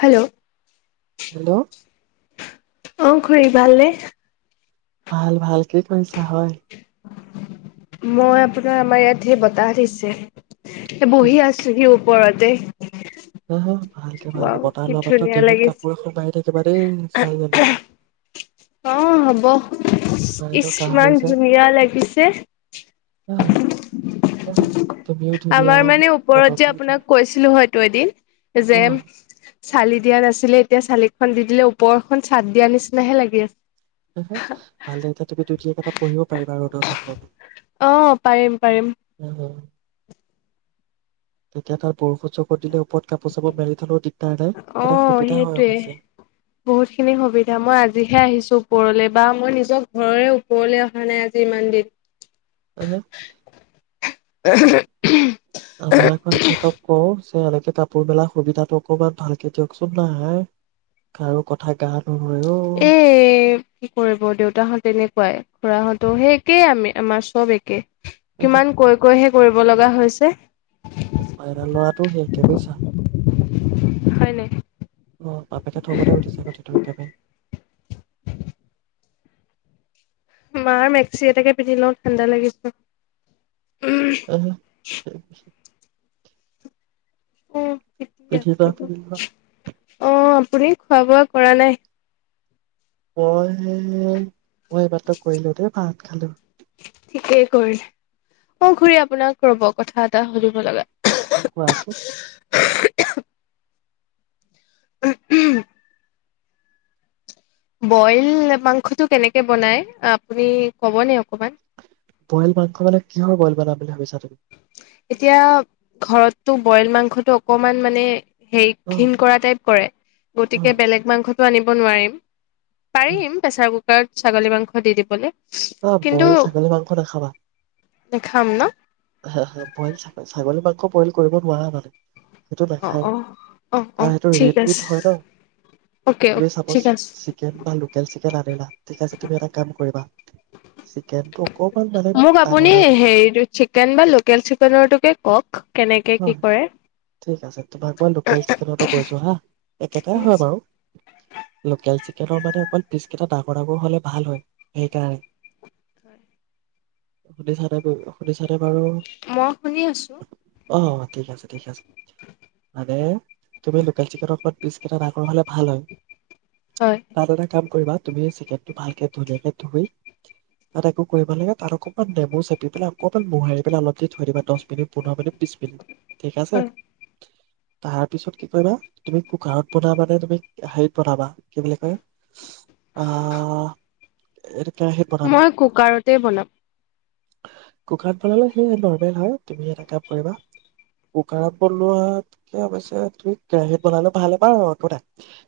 Hello. Hello. অহ, খুৰী ভাল নে? ভাল, ভাল কি কৰিছা হয়? মই আপোনাৰ আমাৰ ইয়াত সেই বতাহ দিছে। এ বহি আছি অ'। পৰতে অহ। ভালকে, ভালকে বতাহ কি লোৱা [unintelligible] ধুনীয়া ডিঙিত লাগিছে কাপোৰ এখন মাৰি থাকিবা দেই, ছোৱালীজনী। তোমাৰ এনেও ইচ্! কাহ হৈ ইমান আছে ধুনীয়া লাগিছে। হা তুমিও ধুনীয়া আমাৰ মানে ওপৰত যে বতৰটো আপোনাক ধুনীয়া কৈছিলোঁ হয়তো এদিন, অ যে, চালি দিয়া নাছিলে, এতিয়া চালিখন দি দিলে, ওপৰখন চাদ দিয়া নিচিননাহে লাগি আছে। ভালেই, এতিয়া তুমি ধুনীয়াকে তাত পঢ়িব পাৰিবা ৰ'দৰ তাপত। অ পাৰিম, পাৰিম। তেতিয়া তাত বৰষুৎ চকত দিলে ওপৰত কাপোৰ চাপোৰ মেলি থলেও দিগদাৰ নাই অ তেতিয়া সুবিধা হয় সেইটোৱে অৱশ্যে বহুত খিনি সুবিধা মই আজিহে আহিছো ওপৰলে বা মই নিজৰ ঘৰৰে ওপৰলৈ অহা নাই আজি ইমান দিন হেল্ল' উ [unintelligible] আমাৰ আকৌ এখেতৰ পষ্ট এনেকে কাপোৰ মেলাৰ সুবিধাটো অকণমান ভালকে দিয়কচোন, নাই কাৰো কথা গাত এ কি কৰিব দেউতাহঁত তেনেকুৱাই খুৰাহঁতো সেই একেই আমি আমাৰ চব একে অ কিমান কৈ কৈ হে কৰিব লগা হৈছে পাইৰা ল'ৰাটো সে একে বুজিছা [unintelligible] হয় নেকি অ বাপেকে থবতে উঠিছে কথাটো একেবাৰে মাৰ মেক্সি এটাকে পিন্ধি লওঁ ঠাণ্ডা লাগিছে। অ ঠ আ [unintelligible] [unintelligible] অ পিটি আছে অ [unintelligible] আপুনি খোৱা বোৱা কৰা নাই। মই, মই এইমাত্ৰ কৰিলো দেই ভাত খালো। ঠিকেই কৰিলে, অ' খুৰী আপোনাক ৰ'ব কথা এটা সুধিব লগা কোৱাচোন উম' উম' বইল মাংসটো কেনেকে বনাই আপুনি ক'বনে অকণমান। বইল মাংস মানে, কিহৰ বইল বনাম বুলি ভাবিছা তুমি? এতিয়া ঘৰটো বইল মাংসটো অকণমান মানে হেৰি অ ঘিণ কৰা টাইপ কৰে, অ গতিকে বেলেগ মাংসটো আনিব অ' নোৱাৰিম। পাৰিম প্ৰেছাৰ কুকা কুকাৰত ছাগলী মাংস দি দিবলে অ' বইল ছাগলী মাংস নাখাবা নেখাম ন হা হা বইল ছাগ ছাগলী মাংস বইল কৰিব নোৱাৰা মানে সেইটো নাখায়, অ অ অ কাৰণ এইটো ঠিক আছে ৰেডমিত হয় ন অ'কে তুমি অ'কে চাপ'জ ঠিক আছে চিকেন বা লোকেল চিকেন আনিলা, ঠিক আছে তুমি এটা কাম কৰিবা চিকেনটো অকণমান মানে মোক আপুনি ডাঙৰ ডাঙৰকে হেৰিটো চিকেন বা লোকেল চিকেনৰটোকে কওঁক। অ' ঠিক আছে, তোমাক বাৰু লোকেল চিকেনৰটো কৈছোঁ হা, একেটাই হয় বাৰু লোকেল চিকেন চিকেনৰ মানে অকণ পিছ কেইটা ডাঙৰ ডাঙৰ হ'লে ভাল হয় সেইকাৰণে, শুনি চানে বাৰু শুনি চানে। মই শুনি আছো। অ ঠিক আছে ঠিক আছে, মানে তুমি লোকেল চিকেনত পিছ কেইটা ডাঙৰ হ'লে ভাল হয় হয় ভাল এটা কাম কৰিবা তুমি চিকেনটো ভালকে ধুনীয়াকে ধুই তাত একো কৰিব লাগে তাত অকমান নেমু চেপি পেলাই অকমান মোহাৰি পেলাই অলপ দি থৈ দিবা দহ মিনিট পুনৰ ম ঠিক আছে হয় তাৰ পিছত কি কৰিবা তুমি কুকাৰত বনাবা নে তুমি হেৰিত বনাবা কি বুলি কয় আহ কেৰাহীত বনাবা মই কুকাৰতে বনাম কুকাৰত বনালে সে নৰ্মেল হয় তুমি এটা কাম কৰিবা কুকাৰত বনোৱাতকে অৱশ্যে তুমি কেৰাহিত বনালে ভাল বাৰ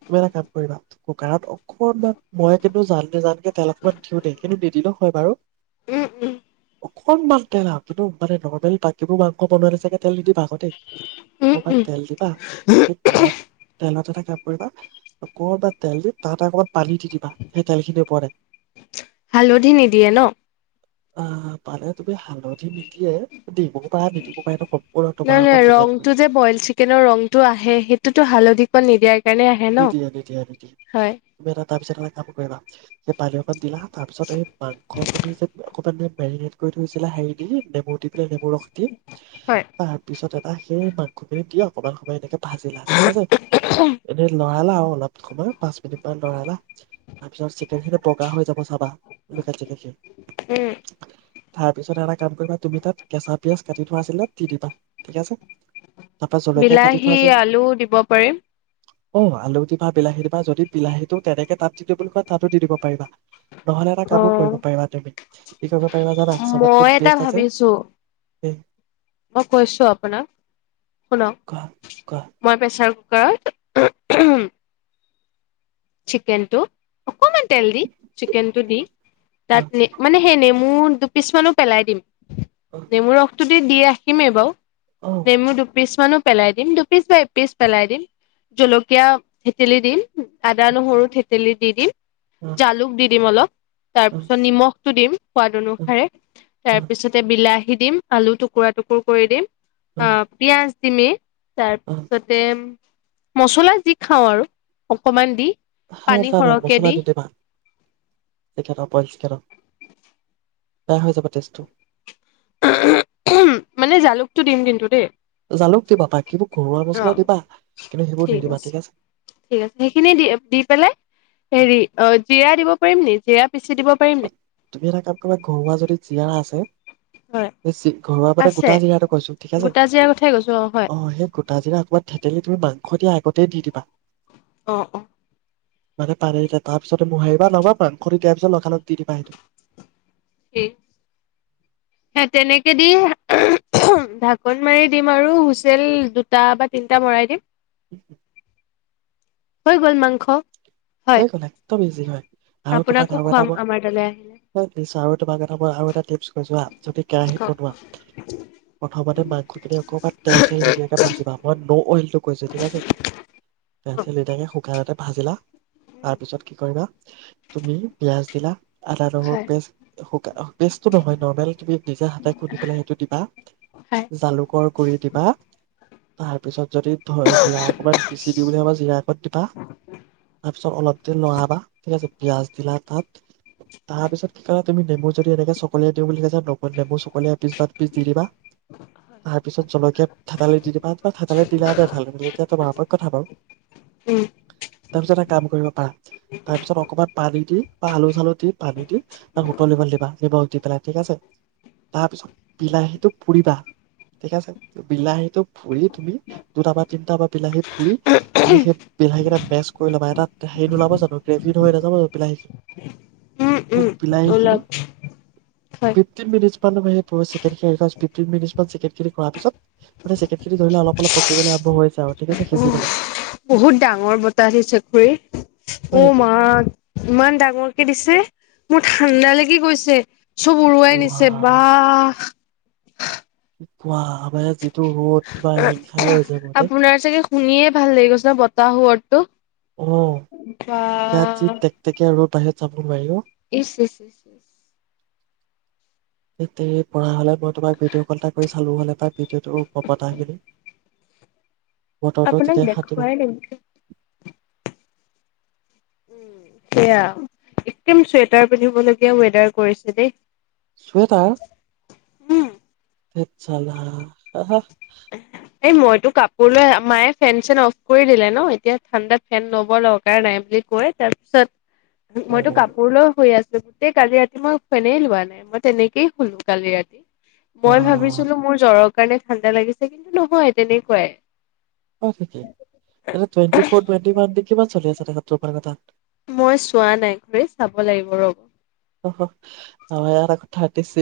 তুমি এটা কাম কৰিবা কুকাৰত অকনমান মই কিন্তু জান জানকে তেল অকমান দিও দ কিন্তু দি দিলে হয় বাৰু উম উম অকনমান তেল আৰু কিন্তু মানে নৰ্মেল বাকীবোৰ মাংস বনাল নে চাগে তেল দি দিবা আগতে উম অকণমান উম তেল দিবা সেই তেলত তেলত এটা কাম কৰিবা অক তেল দি তাতে অকণমান পানী দি দিবা সেই তেলখিনিৰ ওপৰে হালধি নিদিয়ে ন আহ মানে তুমি হালধি নিদিয়ে দিব পাৰা নিদিব পাৰ নম নাই নাই ৰংটো যে বইল চিকেনৰ ৰংটো আহে সেইটোতো হালধি কোৱা নিদিয়া নি দিয় নি দিয় দদম তাৰ পিছত এ কাম কা স পালি পত দিলা তাৰ পিছত এই মাংসখিনি যে অকণমান মেৰিনেট কৰি থৈছিলে হেৰিী দি নেমুঠ দি পেলাই বৰশ দি হয় তাৰপিছত তা সেই মাংসখিনি দিিয় অকনমান সময় এনেকে বাজে ল ঠিক আছে লৰাইলা অলপ সময় পাঁচ মিনিট মান লৰাইলা তাৰ পিছত চিকেন খিনি বগা হৈ যাব চাবাাখি উম তাৰ পিছত এটা কাম কৰিবা তুমি তাত কেঁচা পিয়াজ কাটি থোৱা আছিল ন দি দিবা ঠিক আছে তাৰপৰা জলকীয়া কাটি বিলাহী থোৱা আছে আলু দিব পাৰিম অ আলু দিবা বিলাহী দিবা যদি বিলাহীটো তেনেকে তাত দি দিওঁ বুলি কয় তাতো দি দিব পাৰিবা নহ'লে এটা কামো কৰিব অ', পাৰিবা তুমি কি কৰিব পাৰিবা জাদা মই এটা ভাবিছো এই মই কৈছো আপোনাক কোৱা কোৱা মই প্ৰেচাৰ ক চিকেন টো অকমান তেল দি চিকেন টো দি অ তাত মানে সেই নেমু মোৰ দুপিছ মানো পেলাই দিম অ নেমুৰ ৰসটোত দি ৰাখিমেই বাৰু। অ নেমু দুপিছ। কিমানমানো পেলাই দিম! দুপিচ বা এপিচ পেলাই দিম। জলকীয়া, তেতেলী দিম। আদা, নহৰু থেতেলি দি দিম। অ অ জালুক দি দিম অলপ। তাৰ পিছত নিমখ টো দিম। সোৱাদ অ অনুসাৰে। অ তাৰপিছতে বিলাহ দি দিম আলু টুকুৰা টুকুৰ কৰি দিম। অ', পিয়াজ তিমি অ তাৰপিছতে মচলা যি খাওঁ আৰু। সমান দি। হা পানী ত না সৰহকে মছলা দি দিদি ভাত চিকন পইল চিকেন বেয়া হৈ যাব টেজটো। মানে জালুকটো দিম কিন্তু দেই। জালুক দিবা বাকীবোৰ ঘৰুৱা মছলা অ', দিবা কিন্তু সেইবোৰ ঠিক নিদিবা আছে, ঠিক আছে সেইখিনি দি দি পেলাই হেৰি অ', জিৰা দিব পাৰিম নেকি? দিয়া। অ', তুমি এটা কাম কৰিবা ঘৰুৱা যদি জীৰা আছে। হয় ঘৰুৱা পতে আছে গোটা জিৰাটো কৈছো ঠিক আছে গোটা জিৰাৰ কথাই কৈছো হয় অ', সেই গোটা জিৰা অকণমান থেতেলি তুমি মাংস দিয়া আগতেই দি দিবা। অ', অ'। মানে পানী তাৰ পিছত মোহাৰিবা নবা খৰি দিয়াৰ পিছত লগত দি দিবা সেইটো। হেই হে, তেনেকে দি ঢাকন মাৰি দিম আৰু হুইছেইল দুটা বা তিনটা মৰাই দিম। উম। হৈ গ'ল মাংস। হয় হৈ গ'ল, একদম ইজি হয়। আৰু তোমাক আপোনাকো আৰু এটা খুৱাম মই আমাৰ তালৈ আহিলে [unintelligible] আৰু তোমাক এটা মই আৰু এটা টিপছ কৈছোঁ হা, যদি কেৰাহিত খাওক বনোৱা, প্ৰথমতে মাংসখিনি অকমান তেল চেল নিদিয়াকে ভাজিবা। মই ন' অইল তোক কৈছে, ঠিক আছে। [unintelligible] শুকান [unintelligible] ভাজিলা? তাৰপিছত কি কৰিবা, তুমি পিয়াজ দিলা আদা, নহৰু হয় পেষ্ট শুক, পেষ্টটো নহয়, নৰ্মেল তুমি নিজে হাতে খুন্দি পেলাই সেইটো দিবা, হয় জালুকৰ গুৰি দিবা তাৰ পিছত যদি ধ জিৰা ককবাত পিচি দি বুলি ভবা জিৰা কত দিবা ছত অলপ দেই লৰাবা পিয়াজ দিলা তাত তাৰ পিছত কি কইলা তুমি নেমু যদি এনেকে চকলিয়াই দিও বুলি কৈছা নেমু চকলিয় এক পিচ বা দুপিচ দি দিবা তাৰ পিছত জলকীয়াত থেতালি দি দিবা থেতালি দিলা দে এতিয়া তোমাৰ ওপৰত কথা বাওঁ উম তাৰিছত কাম কৰিব পাৰা তাৰ পিছত অকমান পানী দি বা আলু চালু দি পানী দি তাত উুতলিব দিবা নিমস দি পেলাই ঠিক আছে তাৰ পিছত বিলাহীটো পুৰিবা ঠিক আছে বিলাহীতটো পুৰি তুমি দুটা বা তিনটা বা বিলাহী পুৰি তুমি সেই বিলাহী কেইটা পেছ কৰি ল'বা এটা সেই নোলাব জানো্ গ্ৰেভী হৈ নাযাব জানো বিলাহী উম সেই উম বিলাহী খিনি ওলাওক হয় ফিফটিন মিনিট [unintelligible] সেই চিকেন [inaudible] ফিফটিন মিনিট মান চিকেনখিনি কৰা পিছত মানে চিকেন খিনি ধৰি লোৱা অলপ অল পকিবলৈ আৰম্ভ হৈছে আৰু ঠিক আছে সিজিবলৈ বহুত ডাঙৰ বতাহ দিছে [unintelligible] অ হয় নেকি মা ইমান ডাঙৰকে দিছে মোৰ ঠাণ্ডা লাগি গৈছে চব উৰুৱাই ৱা নিছে বাহ কোৱা [unintelligible] টো ৰদ বা [unintelligible] হৈ যাব দেই আপোনাৰ চাগে শুনিয়ে ভাল লাগি গৈছে ন বতাহ ৱৰ্ডটো অ ইয়াত বাহ যি তেক তেকিয়া ৰদ আহে চাব নোৱাৰি অ ইচ এছ এ ই তেৰি পৰা হ'লে মই তোমাক ভিডিঅ' কল এটা কৰি চালোঁ হ'লে পাই ভিডিঅ'টোৰ বতাহখিনি বতৰটো আপোনাক তেতিয়া শান্তি পালো দেখুৱাই [unintelligible] উম সেয়া একদম চুৱেটাৰ পিন্ধিবলগীয়া ৱেডাৰ কৰিছে দেই চুৱেটাৰ উম, তে চালা [unintelligible] এই মইতো কাপোৰ লৈ মায়ে ফেন চেন অফ কৰি দিলে ন এতিয়া ঠাণ্ডা ফেন ল'ব দৰকাৰ নাই বুলি কৈ তাৰপিছত অ মইতো কাপোৰ লৈও শুই আছো গোটেই কালি ৰাতি মই ফেনেই লোৱা নাই মই তেনেকেই শুলো কালি ৰাতি বা মই ভাবিছিলো মোৰ জ্বৰক কাৰণে ঠাণ্ডা লাগিছে কি নহয় তেনেকুৱাই এতিয়া টুৱেন্টি ফৰ টুৱেন্টি দি কিমান চলি আছে [unintelligible] মই চোৱা নাই ঘৰি চাব লাগিব ৰ'ব অয়াৰ কথা হাতিছে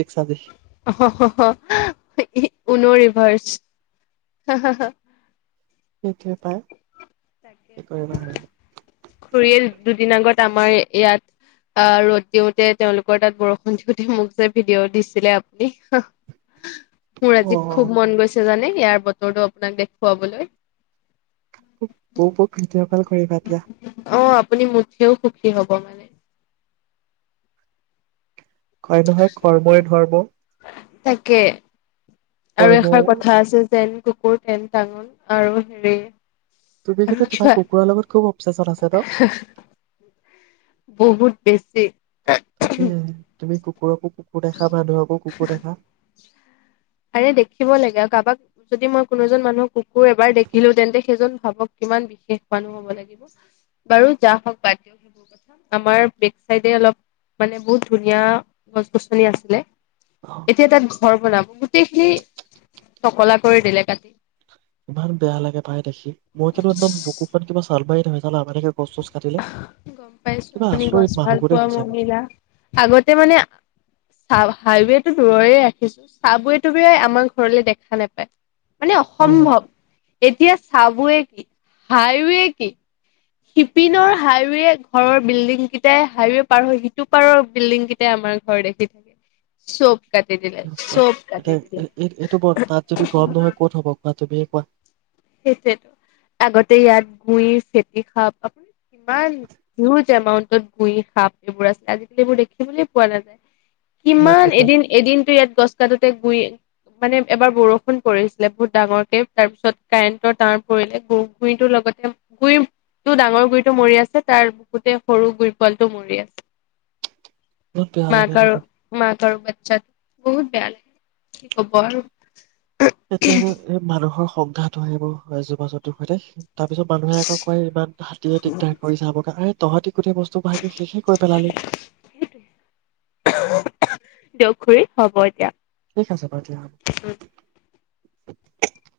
অ হ হ হ ঊন ৰিভাৰ্চ হ হ হা সেইটোৱে পাই তাকে কি কৰিবা আৰু খৰিয়েল দুদিন আগত আমাৰ ইয়াত অহ ৰ'দ দিওঁতে তেওঁলোকৰ তাত বৰষুণ দিওঁতে মোক যে ভিডিঅ' দিছিলে আপুনি মোৰ অ আজিত খুব মন গৈছে জানে ইয়াৰ বতৰটো আপোনাক দেখুৱাবলৈ বো বোক ভিডিঅ' কল কৰিবা দিয়া অ আপুনি মুঠেও সুখী হ'ব মানে হয় নহয় কৰ্মই ধৰ্ম তাকে আৰু কৰ্ম এষাৰ কথা আছে যেন কুকুৰ ঘেন টাঙন আৰু হেৰি তুমি কি আৰু তোমাৰ কিবা কুকুৰৰ লগত খুব অৱচেচন আছে ন বহুত বেছি তাকে তুমি ক কুকুৰকো কুকুৰ দেখা মানুহকো কুকুৰ দেখা আৰে দেখিব লাগে কাৰোবাক যদি মই কোনো এজন মানুহৰ কুকুৰ এবাৰ দেখিলো তেন্তে সেইজন ভাবক কিমান বিশেষ মানুহ হ'ব লাগিব বাৰু যা হওক বাদ দিও সেইবোৰ কথা আমাৰ বেক চাইড অলপ মানে বহুত ধুনীয়া গছ গছনি আছিলে অ এতিয়া তাত ঘৰ বনাব গোটেইখিনি টকলা কৰি দিলে কাটি ইমান বেয়া লাগে পাই দেখি মই কিন্তু একদম বুকুখন কিবা চালমাৰি ধৰা নিচিনা [unintelligible] গম পাইছো আপুনি গছ ভাল মানুহবোৰ দেই পোৱা সঁচাকে মহিলা আগতে মানে হাই হাইৱেটো দূৰৰে ৰাখিছো চাবৱেটো আমাৰ ঘৰলে দেখা নেপায় মানে অ অসম্ভৱ এতিয়া চাবয়ে কি হায়ৱে কি শিপিনৰ হাইৱে ঘৰৰ বিল্ডিং কেইটাই হাইৱে পাৰ হৈ সিটো পাৰৰ বিল্ডিং কেইটাই আমাৰ ঘৰ দেখি থাকে চব কাটি দিলে চোৱা চব কাটি দিলে এ এইটো তাত যদি গৰম নহয় ক'ত হব কোৱা তুমি হয় সেইটোয়েতো আগতে ইয়াত গু়ই ফেতি সাপ আপোনাৰ কিমান হিউজ এমাউন্টত গুইৰ সাপ এইবোৰ আছিল আজিকালি এইবোৰ দেখিবলৈ পোৱা নাযায় কিমান সেইটোতে এদিন এদিনতো ইয়াত গছ কাতোতে গুই মানে এবাৰ বৰষুণ পৰিছিলে বহুত ডাঙৰকে তাৰ পিছত কাৰেণ্টৰ তাঁৰ পৰিলে গুইটোৰ লগতে গুইটো ডাঙৰ গুইটো মৰি আছে তাৰ গুৰিতেই সৰু গুইৰ পোৱলটোও মৰি আছে বহুত বেয়া লাগে মাক ন মাক আৰু বাচ্চা বহুত বেয়া লাগে। কি তেতিয়া যে খবৰ? এই মানুহৰ সংঘাত হ, য় সেইবোৰ জীৱ জন্তুৰ সৈতে তাৰ পিছত মানুহে আকৌ কয় ইমান হাতীয়ে দিগদাৰ কৰিছে [unintelligible] তহঁতি গোটেই বস্তু ভাঙি শেষে কৰি পেলালি। সেইটোৱে দিয়ক খুৰী, হ'ব এতিয়া। ঠিক আছে বাৰু দিয়া। [inaudible]